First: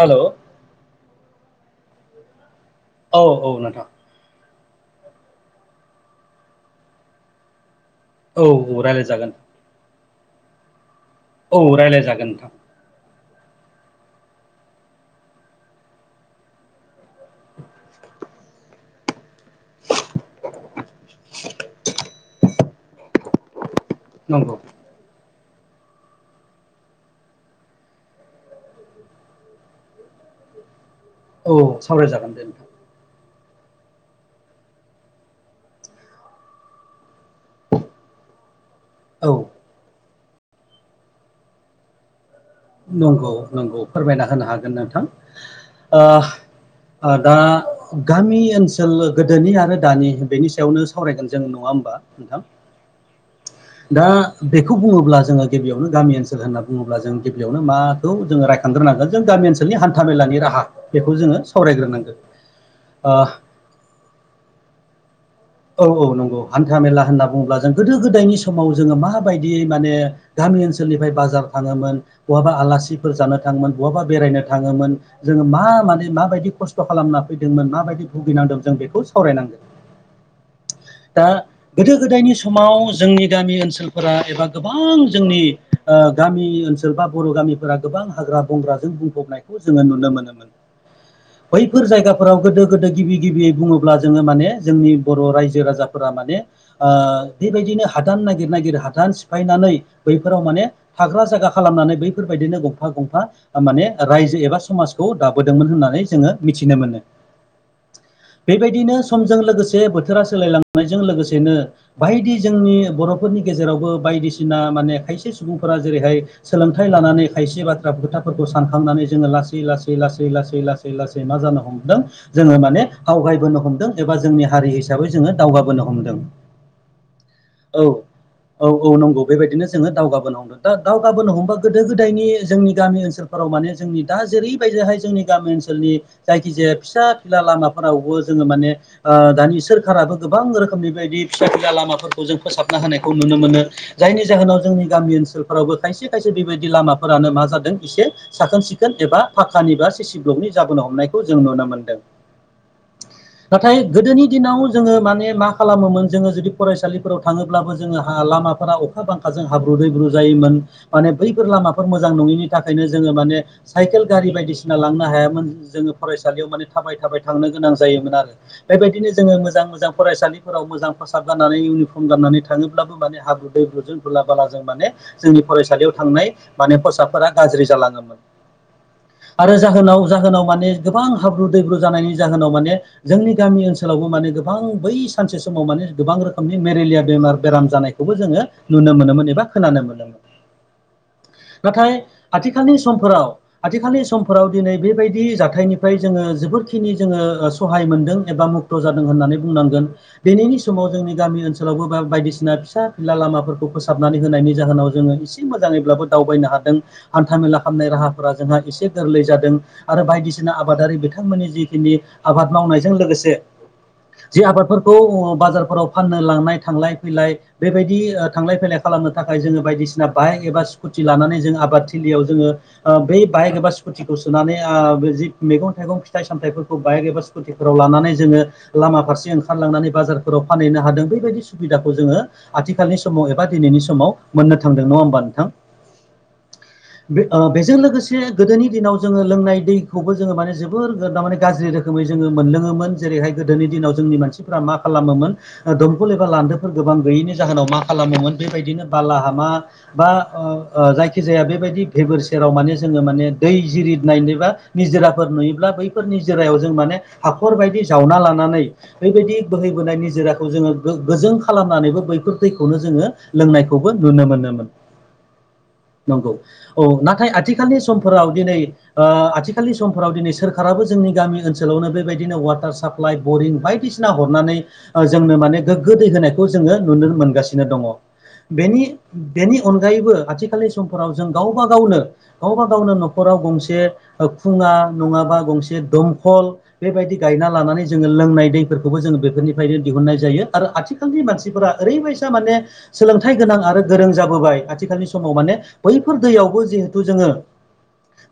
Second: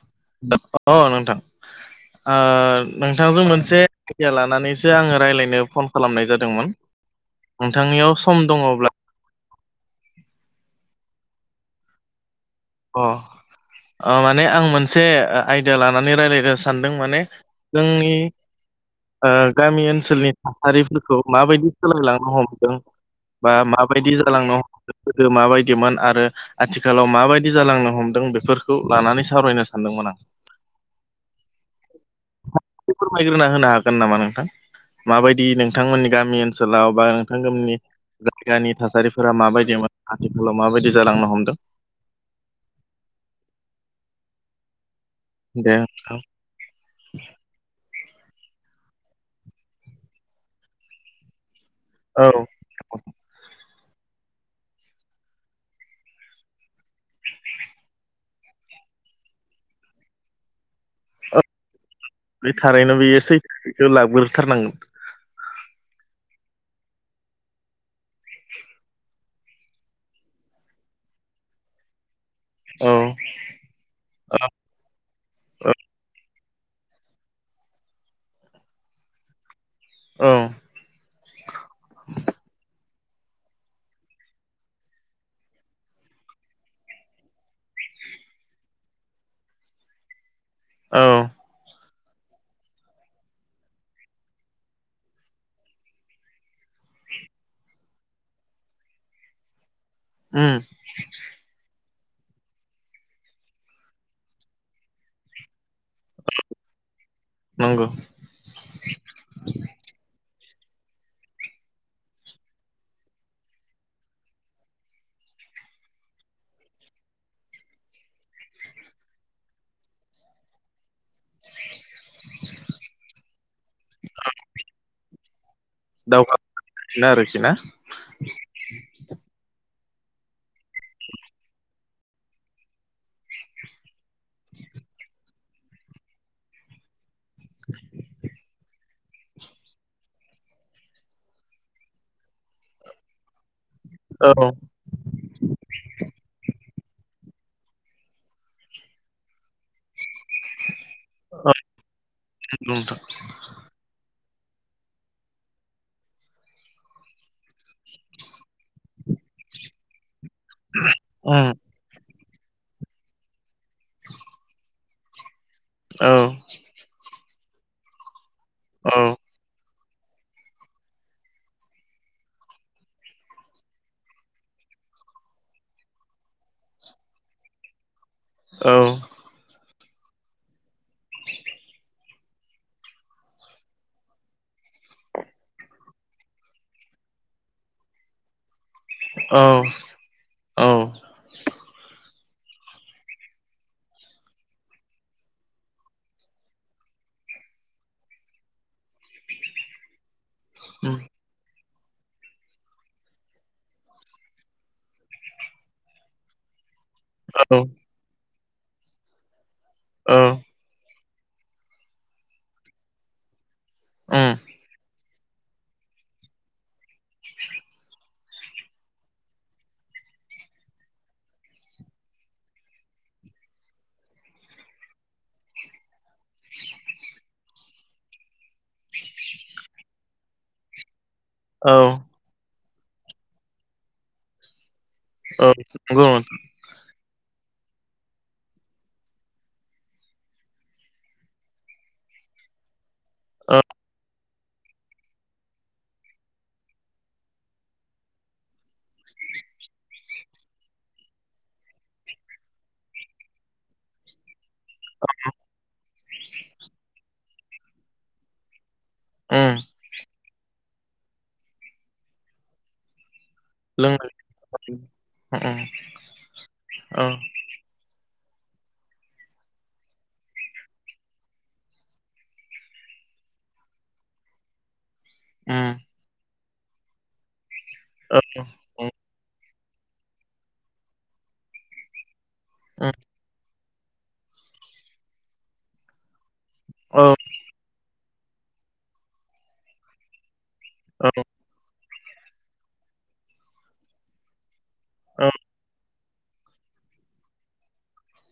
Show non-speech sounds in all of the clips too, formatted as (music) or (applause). Hello अ नोंथां ओ औ नोंथांजों औ मोनसे नोंथां (unintelligible) लानानैसो आंङो रायलायनो फन खालामनाय जादोंमोन नोंथांनियाव स औ रायलायजागोन औ रायलायजागोन अ ओ माने आं मोनसे आयदा लानानै रायज्लायनो सानदों माने जोंनि ओ गामि ओनसोलनि थासारिफोरखौ माबायदि सोलायलांनो हमदों मा माबायदि नंगौ जालांनो हम गोदो माबायदिमोन आरो आथिखालाव माबायदि जि जालांनो हमदों बेफोरखौ लानानै सावरायनो सानदोंमोन आं औ सावरायजागोन दे (unintelligible) (unintelligible) फोरमायग्रोना होनो हागोन नामा नोंथां माबायदि नोंथांमोननि गामि ओनसोलाव बा नोंथांमोननि जायगानि था थासारिफोरा औ माबायदिमोन आथिखालाव माबायदि जालांनो हमदों नंगौ नंगौ फोरमायना होनो हागोन नोंथां दे ओ नोंथां ओ दा गामि ओनसोल गोदोनि आरो दानि बेनि सायावनो सावरायगोन जों नङा होमबा औ (unintelligible) दा बेखौ बुङोब्ला जोङो गिबियावनो गामि ओनसोल होनना बुङोब्ला जों गिबियावनो माखौ जोङो रायखांग्रोनांगोन जों गामि ओनसोलनि हान्था मेलानि राहा बेखौ जोङो औ सावरायग्रोनांगोन बे थारैनो ओ बेयो सैथै बेखौ लाबोग्रोथारनांगोन औ औ नंगौ हान्था मेला होनना बुङोब्ला जों गोदो गोदायनि समाव जोङो माबायदि माने गामि ओनसोलनिफ्राय बाजार थाङोमोन बहाबा औ आलासिफोर जानो थाङोमोन बहाबा बेरायनो थाङोमोन जोङो मा माने माबायदि खस्थ खस्थ' खालामना फैदोंमोन माबायदि भुगिनांदों जों बेखौ सावरायनां औ दा गोदो गोदायनि समाव जोंनि गामि ओनसोलफोरा एबा गोबां जोंनि ओ गामि ओनसोल बा बर' गामिफोरा गोबां हाग्रा बंग्राजों बुंफबनायखौ जोङो नुनो मोनो औ बैफोर जायगाफोराव गोदो गोदो गिबि गिबियै बुङोब्ला जोङो माने जोंनि बर' रायजो राजाफोरा माने ओ बेबायदिनो हादान नागिर नागिर हादान सिफायनानै बैफोराव उम माने थाग्रा जागा खालामनानै बैफोरबायदिनो गंफा गंफा माने रायजो एबा समाजखौ दाबोदोंमोन होननानै जोङो मिथिनो मोनो नंगौ बेबायदिनो समजों लोगोसे से बोथोरा सोलायलांनायजों लोगोसेनो बायदि जोंनि बर'फोरनि गेजेरावबो बायदिसिना माने खायसे सुबुंफोरा जेरैहाय सोलोंथाइ लानानै खायसे बाथ्रा खोथाफोरखौ सानखांनानै जोङो लासै लासै लासै लासै लासै लासै लासै मा जानो हमदों जोङो माने आवगायबोनो हमदों एबा जोंनि हारि हिसाबै जोङो दावगाबोनो हमदों दावगागासिनो आरोखि ना औ औ औ नंगौ बेबायदिनो जोङो दावगाबोनो दा दावगाबोनो हमबा गोदो गोदायनि जोंनि गामि ओनसोलफोराव माने जोंनि दा जेरैबायदिहाय जोंनि गामि ओनसोलनि जायखिजाया फिसा फिला लामाफोरावबो जोङो माने ओ दानि सोरकाराबो गोबां रोखोमनि बेबायदि फिसा फिला लामाफोरखौ जों फोसाबना होनायखौ नुनो मोनो जायनि औ जाहोनाव जोंनि गामि ओनसोल फोरावबो खायसे खायसे बेबायदि लामाफोरानो मा जादों एसे साखोन सिखोन एबा पाखानि बा सिसि ब्लकनि जाबोनो हमनायखौ जों नुनो मोनदों (unintelligible) नाथाय गोदोनि दिनाव जोङो माने मा खालामोमोन जोङो जुदि फरायसालिफोराव थाङोब्लाबो जोङो हा लामाफोरा अखा बांखाजों हाब्रु दैब्रु जायोमोन माने बैफोर उम लामाफोर मोजां नङिनि थाखायनो जोङो माने साइकेल गारि बायदिसिना लांनो हायामोन जोङो औ फरायसालियाव माने थाबाय थाबाय थांनो गोनां जायोमोन आरो बेबायदिनो जोङो मोजां मोजां फरायसालि फोराव मोजां खसाब गाननानै इउनिफर्म गाननानै थाङोब्लाबो माने हाब्रु दैब्रुजों धुला बाला जों माने जोंनि फरायसालियाव थांनाय माने खसाबफोरा गाज्रि जालाङोमोन औ आरो जाहोनाव-जाहोनाव माने गोबां हाब्रु दैब्रु जानायनि जाहोनाव माने जोंनि गामि ओनसोलावबो माने गोबां बै सानसे समाव माने गोबां रोखोमनि मेरेलिया बेमार बेराम जानाय खौबो जोङो नुनो मोनोमोन औ एबा खोनानो मोनोमोन, नाथाय आथिखालनि समफोराव आथिखालनि समफोराव दिनै बेबायदि जाथायनिफ्राय जोङो जोबोदखिनि जोङो सहाय मोनदों एबा मुक्त' जादों होननानै बुंनांगोन दिनैनि समाव उम जोंनि गामि ओनसोल (unintelligible) बायदिसिना फिसा फिला लामाफोरखौ फोसाबनानै होनायनि जाहोनाव जोङो एसे मोजाङैब्लाबो दावबायनो हादों हान्था औ मेला खालामनाय राहाफोरा जोंहा एसे गोरलै जादों आरो औ बायदिसिना आबादारि बिथांमोननि जिखिनि आबाद मावनायजों लोगोसे उम जि आबादफोरखौ बाजारफोराव फाननो लांनाय थांलाय फैलाय बेबायदि थांलाय फैलाय खालामनो थाखाय जोङो बायदिसिना बाइक एबा स्कुटि लानानै जों आबाद थिलियाव जोङो ओ बेै बाइक एबा स्कुटिखौ सोनानै आ बे जि मैगं थाइगं फिथाइ सामथाइफोरखौ बाइक एबा स्कुटिफोराव लानानै जोङो लामा फारसे ओंखारलांनानै बाजारफोराव फानैनो हादों बैबायदि औ सुबिदाखौ जोङो आथिखालनि समाव एबा दिनैनि समाव मोननो थांदों नङा होम (unintelligible) बे ओ बेजों लोगोसे गोदोनि दिनाव जोङो लोंनाय दैखौबो जोङो माने जोबोर (unintelligible) दामाने गाज्रि रोखोमै जोङो मोनलोङोमोन जेरैहाय औ गोदोनि दिनाव जोंनि मानसिफ्रा मा खालामोमोन ओ दंकल एबा लान्दोफोर गोबां गैयैनि जाहोनाव मा खालामोमोन बेबायदिनो बाला हामा बा ओ ओ जायखिजाया बेबायदि भेबोर सेराव माने जोङो माने दै जिरिदनायनि बा निजिराफोर नुयोब्ला बैफोर निजिरायाव जों माने हाखर बायदि जावना लानानै बेबायदि उम बोहैबोनाय निजिराखौ जोङो गो-गोजों खालामनानैबो बैफोर दैखौनो जोङो लोंनायखौबो लोंनाय नुनो मोनोमोन उम नंगौ औ नाथाय आ थिखालनि समफोराव दिनै ओ आथिखालनि समफोराव दिनै सोरखाराबो जोंनि गामि ओनसोलावनो बेबायदिनो वाटार साप्लाइ बरिं बायदिसिना हरनानै ओ जोंनो माने गोग्गो दै होनायखौ जोङो नुनो मोनगासिनो दङ' उम बेनि औ बेनि अनगायैबो आथिखालनि समफोराव जों गावबा गावनो गावबा उम, गावनो न'खराव गंसे ओ खुङा नङाबा गंसे दमखल औ बेबायदि गायना लानानै जोङो लोंनाय दैफोरखौबो जोङो बेफोरनिफ्रायनो दिहुननाय जायो आरो औ आथिखालनि मानसिफोरा ओरैबायसा माने सोलोंथाइ गोनां आरो गोरों जाबोबाय (unintelligible) थिखालनि औ समाव माने बै दैयावबो जिहेथु जोङो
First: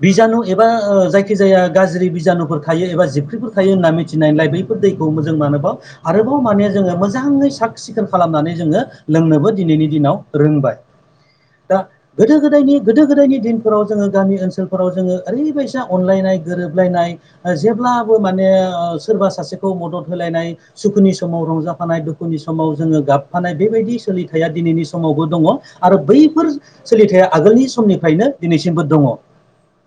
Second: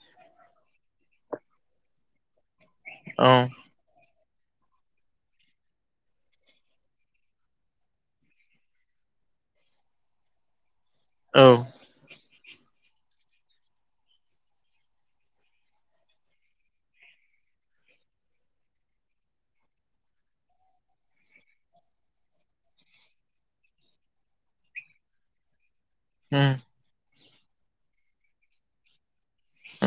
बिजानु एबा ओ जायखि जाया गाज्रि बिजानुफोर थायो एबा औ जिबख्रिफोर थायो होनना मिथिनायलाय बैफोर दैखौ मोजां मानोबाव आरोबाव माने जोङो मोजाङै साक सिखोन खालामनानै जोङो लोंनोबो दिनैनि दिनाव रोंबाय औ (unintelligible) गोदो गोदायनि गोदो गोदायनि दिनफोराव जोङो गामि ओनसोलफोराव जोङो ओरैबायसा अनलायनाय गोरोबलायनाय ओ जेब्लाबो माने ओ सोरबा सासेखौ मदद होलायनाय सुखुनि समाव रंजाफानाय दुखुनि समाव जोङो गाबफानाय बेबायदि सोलिथाया दिनैनि समावबो दङ' आरो उम बैफोर सोलिथाया आगोलनि समनिफ्रायनो दिनैसिमबो दङ'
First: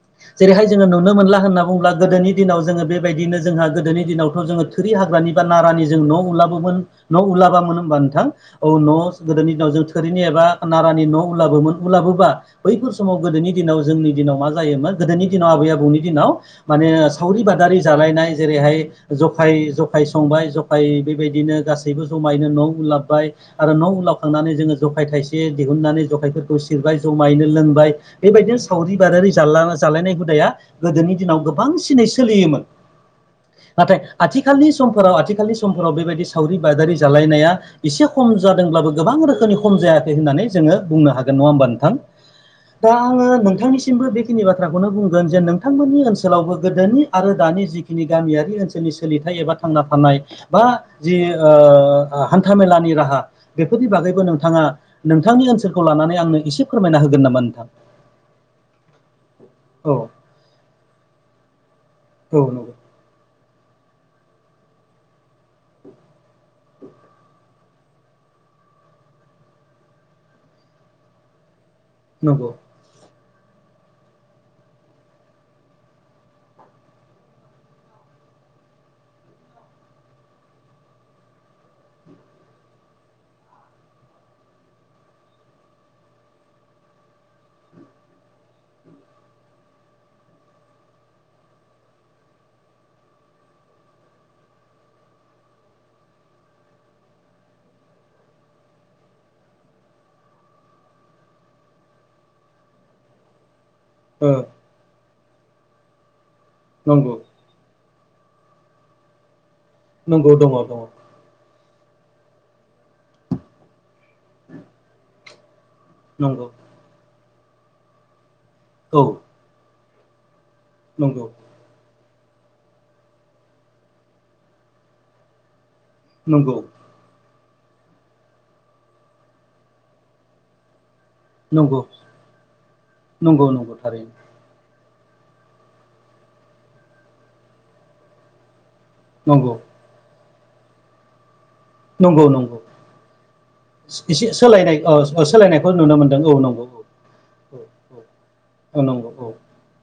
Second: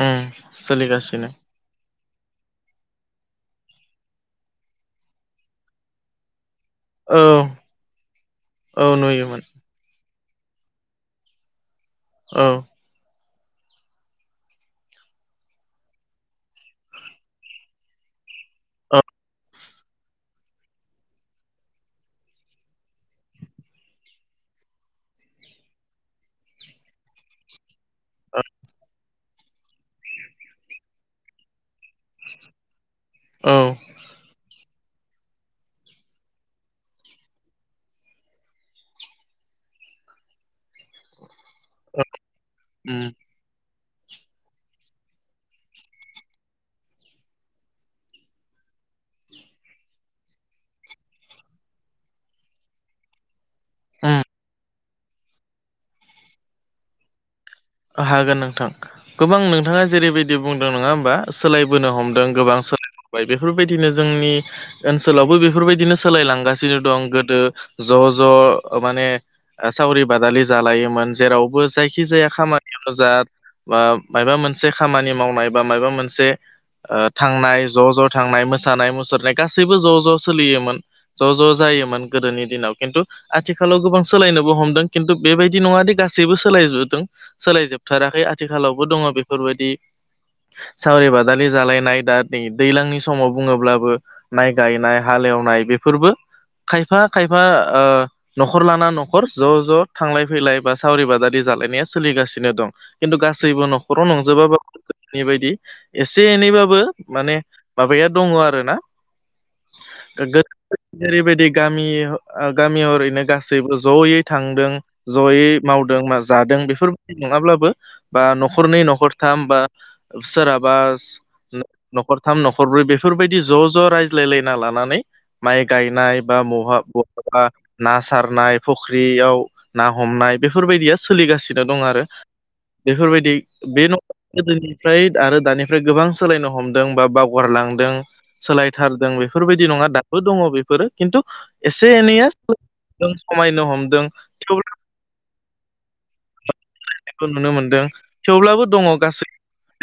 उम जेरैहाय जोङो नुनो सोलिगासिनो मोनला होनना बुंब्ला गोदोनि दिनाव जोङो बेबायदिनो जोंहा गोदोनि दिनावथ' जोङो थोरि हाग्रानि बा नारानि जों न' उलाबोमोन न' औ उलाबामोन होमबा नोंथां औ न' गोदोनि दिनाव जों थोरिनि एबा नारानि न' उलाबोमोन उलाबोबा औ बैफोर समाव गोदोनि दिनाव जोंनि दिनाव मा जायोमोन गोदोनि दिनाव आबै आबौनि दिनाव माने सावरि बादारि जालायनाय जेरैहाय औ जखाय ज' खाय संबाय जखाय बेबायदिनो गासैबो जमायैनो न' उलाबबाय आरो न' उलावखांनानै जोङो जखाय थाइसे दिहुननानै जखायफोरखौ सिरबाय जमायैनो लोंबाय बेबायदिनो सावरि बादारि जाला-जालायनाय हुदाया गोदोनि दिनाव गोबांसिनै सोलियोमोन औ नाथाय आथिखालनि समफोराव आथिखालनि समफोराव बेबायदि सावरि बादारि जालायनाया एसे खम जादोंब्लाबो गोबां रोखोमनि खम जायाखै होननानै जोङो बुंनो हागोन नङा होमबा (unintelligible) दा उम आङो नोंथांनि सिमबो बेखिनि बाथ्राखौनो बुंगोन जे नोंथांमोननि ओनसोलावबो गोदोनि आरो दानि जिखिनि गामियारि ओनसोलनि सोलिथाय एबा थांना थानाय बा जि ओ हान्थामेलानि राहा बेफोरनि उम बागैबो नोंथाङा नोंथांनि ओनसोलखौ लानानै आंनो इसे फोरमायना होगोन नामा नोंथां हागोन नोंथां गोबां नोंथाङा औ जेरैबायदि बुंदों नङा होमबा सोलायबोनो हम ओं औ गोबां नंगौ सोलाय बोबाय बेफोरबायदिनो जोंनि ओनसोलावबो बेफोरबायदिनो सोलायलांगासिनो दं गोदो ज' ज' माने ओ सावरि बादालि जालायोमोन जेरावबो जायखि जाया नंगौ खामा (unintelligible) जात बा माबा मोनसे खामानि मावनाय बा माबा मोनसे ओ थांनाय ज' ज' थांनाय मोसानाय मुसुरनाय गासैबो ज' ज' सोलियोमोन ज' ज' जायोमोन गोदोनि दिनाव खिन्थु आथिखालाव गोबां सोलायनोबो हमदों खिन्थु बेबायदि नङादि गासैबो सोलायजोबदों। सोलायजोबथाराखै आथिखालावबो दङ' बेफोर बादि सावरि बादालि जालायनाय दा नै दैलांनि समाव बुङोब्लाबो माइ गायनाय हालेवनाय बेफोरबो खायफा खायफा ओ न'खर लाना न'खर ज' ज' थांलाय फैलाय बा सावरि बादारि जालायनाया सोलिगासि नो दं खिन्थु गासैबो न'खराव ओ नंजोबा (unintelligible) एसे एनैबा बो नंगौ माने माबाया दङ' आरोना नंगौ गो दङ दङ (unintelligible) जेरैबायदि गामि गामि हरैनो गासैबो ज'यै थांदों जयै मावदों मा नंगौ जादों बेफोरबायदि नङाब्लाबो बा न'खरनै औ न'खरथाम बा सोराबा नंगौ न'खरथाम न'खरब्रै बेफोरबायदि ज' ज' रायज्लायलायना लानानै माइ गायनाय बा नंगौ महा ब बा ना सारनाय फुख्रियाव ना हमनाय बेफोरबायदिया सोलिगासि नंगौ दं आरो बेफोरबायदि नंगौ नंगौ बे न थारैनो गोदोनिफ्राय आरो दानिफ्राय गोबां सोलायनो हमदों बा बावगारलांदों सोलायथारदों नंगौ बेफोरबायदि नङा दाबो दङ' बेफोरो खिन्थु एसे नंगौ एनैया नंगौ (unintelligible) खमायनो हमदों थेव औ सोलायनायखौ नुनो मोनदों औ नंगौ औ। खौ नुनो मोनदों औ थेवब्लाबो दङ' गासै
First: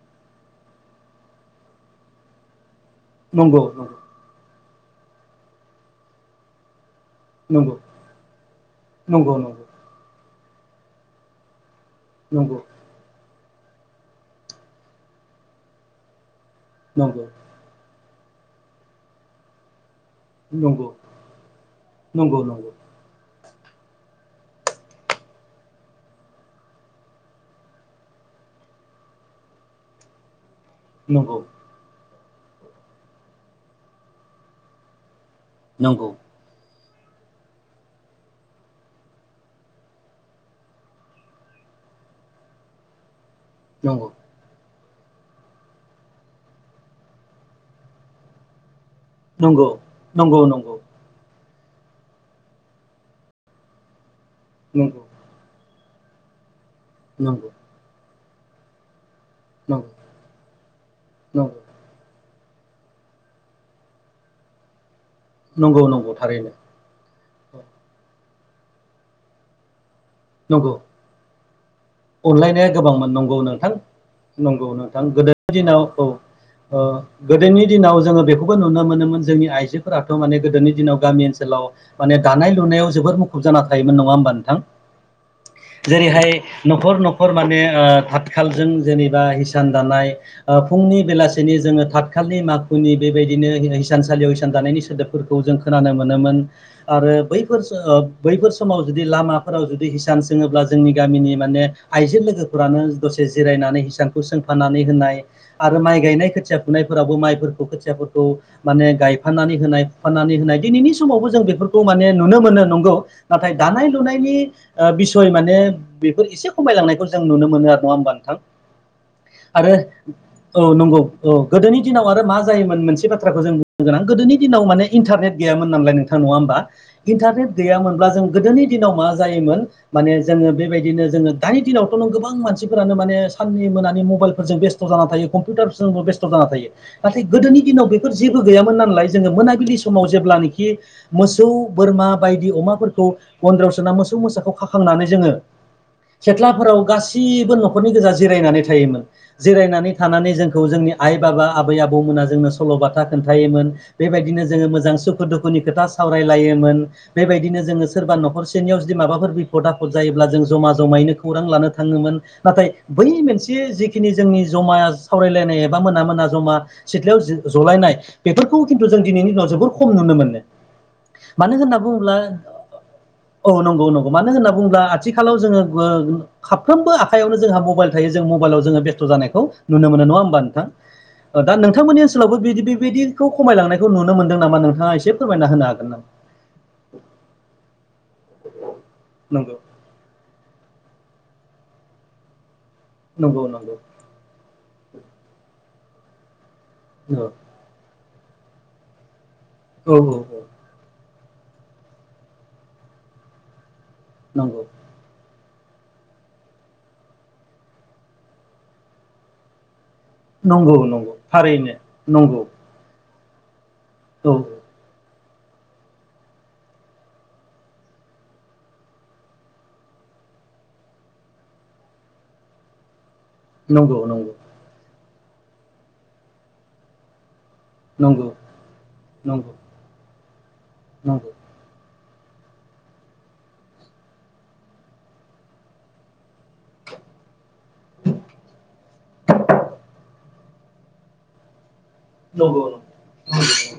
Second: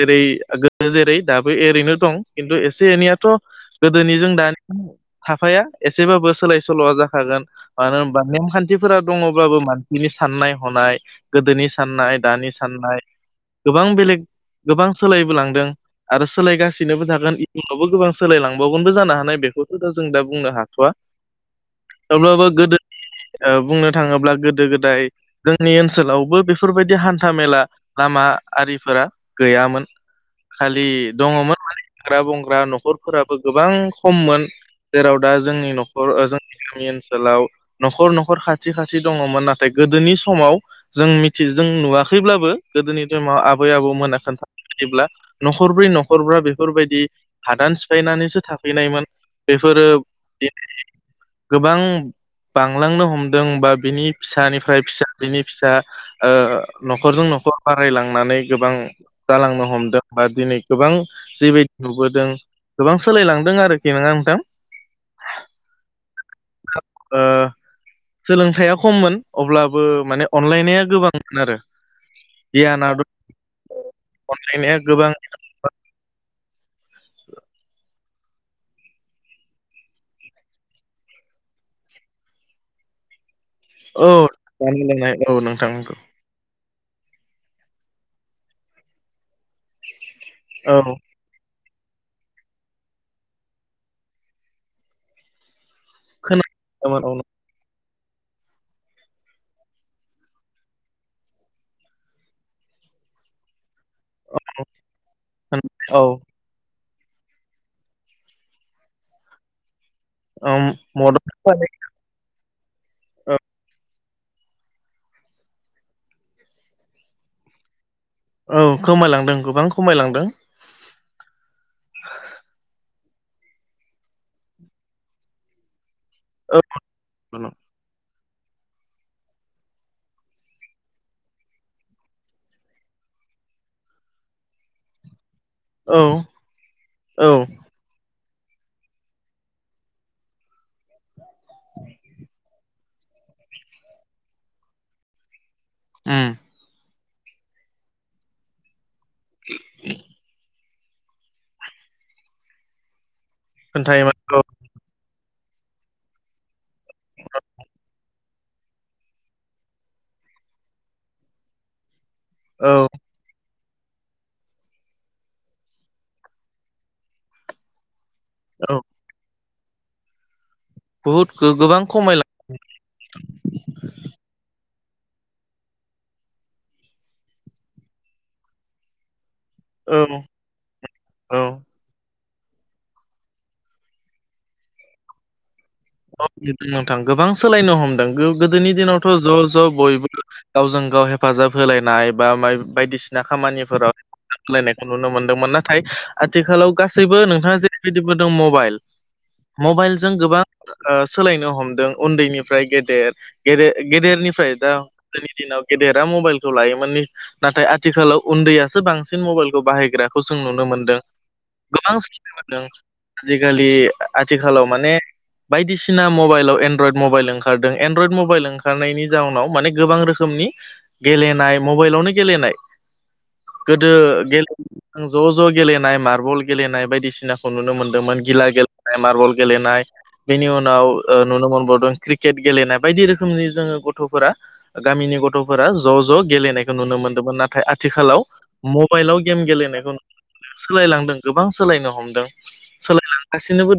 जेरै गोदो जेरै दाबो एरैनो दं खिन्थु एसे एनैया थ' नंगौ औ गोदोनि जों दानिजों हाफाया एसेबाबो सोलाय सोल'आ जा खागोन नंगौ मानो होमबा नेमखान्थिफोरा नंगौ दङ'बाबो मानसिनि साननाय हनाय गोदोनि साननाय दानि साननाय गोबां बेलेग गोबां सोलायबोलांदों आरो सोलायगासिनोबो नंगौ नंगौ थागोन उनावबो गोबां सोलायलांबाव गोनबो जानो हानाय बेखौथ' दा जों दा बुंनो हाथ'वा नंगौ नंगौ अब्लाबो नंगौ गोदो ओ बुंनो थाङोब्ला गोदो गोदाय जोंनि ओन सोलावबो बेफोरबायदि हान्था मेला लामा आरिफोरा गैयामोन। खालि नंगौ दङ'मोन मानि हाग्रा बंग्रा न'खरफोराबो गोबां खम मोन। जेराव दा जोंनि न'खर नंगौ ओ जोंनि गामि ओनसोलाव न'खर न'खर खाथि खाथि दङ'मोन नाथाय गोदोनि समाव जों मिथि जों नुवाखैब्लाबो गोदोनि टाइमाव आबै आबौ नंगौ खोन्था जेब्ला न'खरब्रै न'खरबा बेफोरबायदि हादान सिफायनानैसो थाफैनायमोन नंगौ बेफोरो नंगौ नंगौ नंगौ नंगौ (unintelligible) गोबां बांलांनो हमदों बा बिनि फिसानिफ्राय नंगौ फिसा बिनि फिसा ओ न'खरजों न'खर बारायलांनानै गोबां जालांनो हमदों बा दिनै गोबां नंगौ जिबाय नुबोदों गोबां सोलायलांदों आरोखि नोंङा नोंथां नंगौ-नंगौ थारैनो ओ सोलोंथाइया खममोन अब्लाबो माने नंगौ अनलायनाया गोबांमोन आरो। अनलायनाया गियाना दं गोबांमोन नंगौ नोंथां, नंगौ अनलायनाया नोंथां, गोबां गोदो दिनाव औ ओ गोदोनि दिनाव जोङो बे खौबो नुनो मोनोमोन जोंनि आइजोफोराथ' माने गोदोनि दिनाव गामि ओनसोलाव माने दानाय लुनायाव जोबोद मुखुब जाना थायोमोन औ नङा जानाय लोंनाय औ नोंथां नंगौ बेहाय न'खर-न'खर माने ओ थाथखालजों जेनेबा हिसान दानाय ओ औ फुंनि बेलासिनि जोङो थाथ खालनि माखुनि बेबायदिनो हिसानसालियाव हैसान दानायनि सोदोबफोरखौ जों खोनानो मोनोमोन आरो खोनादोंमोन औ बैफोर समाव जुदि लामाफोराव जुदि हिसान सोङोब्ला जोंनि गामिनि माने आइजो लोगोफोरानो दसे जिरायनानै हिसान सोंफानानै होनाय आरो माइ औ गायनाय खोथिया फुनायफोरावबो माइफोरखौ खोथियाफोरखौ माने गायफानानै होनाय फानानै होनाय ओम दिनैनि समावबो मदद जों होफादों बेफोरखौ माने नुनो मोनो नंगौ नाथाय दानाय लुनायनि ओ बिसय माने बेफोर एसे खमायलांनायखौ जों नुनो मोनो आरो नङा होमबा नोंथां औ खमायलांदों गोबां आरो खमायलांदों औ नंगौ औ गोदोनि दिनाव आरो मा जायोमोन मोनसे बाथ्राखौ जों गोनां गोदोनि दिनाव माने इन्टारनेट गैयामोन नालाय नों नङा होमबा औ इन्टारनेट गैयामोनब्ला जों गोदोनि दिनाव मा जायोमोन माने जोङो बेबायदिनो जोङो दानि दिनावथ' नों गोबां मानसिफोरानो माने साननि मोनानि मबाइलफोरजों बेसथ सथ' जाना थायो कम्पिउटार जोंबो औ बेस्थ' जाना‌ थायो नाथाय औ गोदोनि दिनाव बे बेफोर जेबो गैयामोन नालाय जोङो मोनाबिलि समाव जेब्लानोखि मोसौ बोरमा बायदि अमाफोरखौ गन्द्रायाव सोना मोसौ मोसाखौ खाखांनानै जोङो उम खेथ्लाफोराव गासिबो न'खरनि गोजा जिरायनानै थायोमोन जिरायनानै थानानै जोंखौ जोंनि आइ बाबा आबै आबौमोना जोंनो सल'बाथा खोन्थायोमोन खोन्थायोमोन औ बेबायदिनो जोङो मोजां सुखु दुखुनि खोथा सावरायलायोमोन बेबायदिनो जोङो सोरबा न'खरसेनियाव जुदि माबाफोर बिपद आफद जायोब्ला जों जमा जमायैनो खौरां लानो थाङोमोन नाथाय औ बै मोनसे जिखिनि जोंनि जमा सावरायलायनाय एबा मोना-मोना जमा सिथ्लायाव जलायनाय बेफोरखौ औ खिन्थु जों दिनैनि दिनाव जोबोर खम नुनो मोनो बुहुद मानो होनना गोबां बुङोब्ला खमायलां औ नंगौ-नंगौ मानो होनना बुङोब्ला आथिखालाव जोङो साफ्रोमबो आखाइयावनो जोंहा मबाइल थायो जों मबाइलाव जोङो बेस्थ' जानायखौ नुनो मोनो नङा औ होमबा नोंथां (unintelligible) दा नोंथांनि ओनसोलावबो बि बेबायदिखौ खमायलांनायखौ नुनो मोनदों नामा नोंथाङा एसे फोरमायना होनो हागोन नामा औ नोंथां गोबां सोलायनो हमदों गोदोनि दिनावथ' नामा? ज'-ज' बयबो गावजों गाव हेफाजाब होलायनाय बा बायदिसिना नंगौ नंगौ खामानिफोराव लायनायखौ नुनो मोनदोंमोन नाथाय आथिखालाव औ गासैबो नोंथाङा जे गिबो द मबाइल मबाइलजों औ औ गोबां सोलायनो हमदों उन्दैनिफ्राय गेदेर गेदे गेदेरनिफ्राय नंगौ दा गोदोनि दिनाव गेदेरा मबाइलखौ लायोमोन नाथाय आथिखालाव उन्दैयासो बांसिन मबाइलखौ बाहायग्रा खौ जों नुनो नंगौ मोनदों नंगौ थारैनो गोबां सोंनो नंगौ मोनदों आजिखालि औ आथिखालाव माने बायदिसिना मबाइलाव एनड्रयड मबाइल ओंखारदों एनड्रयड मबाइल ओंखारनायनि जाउनाव माने गोबां रोखोमनि गेलेनाय मबाइलावनो गेलेनाय गोदो नंगौ नंगौ गेले ज' ज' गेलेनाय मार्बल गेलेनाय बायदिसिना खौ नुनो मोनदोंमोन नंगौ गिला गेलेनाय, मार्बल नंगौ गेलेनाय, बेनि उनाव ओ नुनो मोनबावदों क्रिकेट गेलेनाय बायदि रोखोमनि जोङो गथ'फोरा गामिनि गथ'फोरा ज' ज' गेलेनायखौ नुनो मोन्दोंमोन नाथाय आथिखालाव मबाइलाव गेम गेलेनायखौ सोलायलांदों गोबां सोलायनो हमदों। द नंगौ नंगौ सोलायलांगासिनोबो दं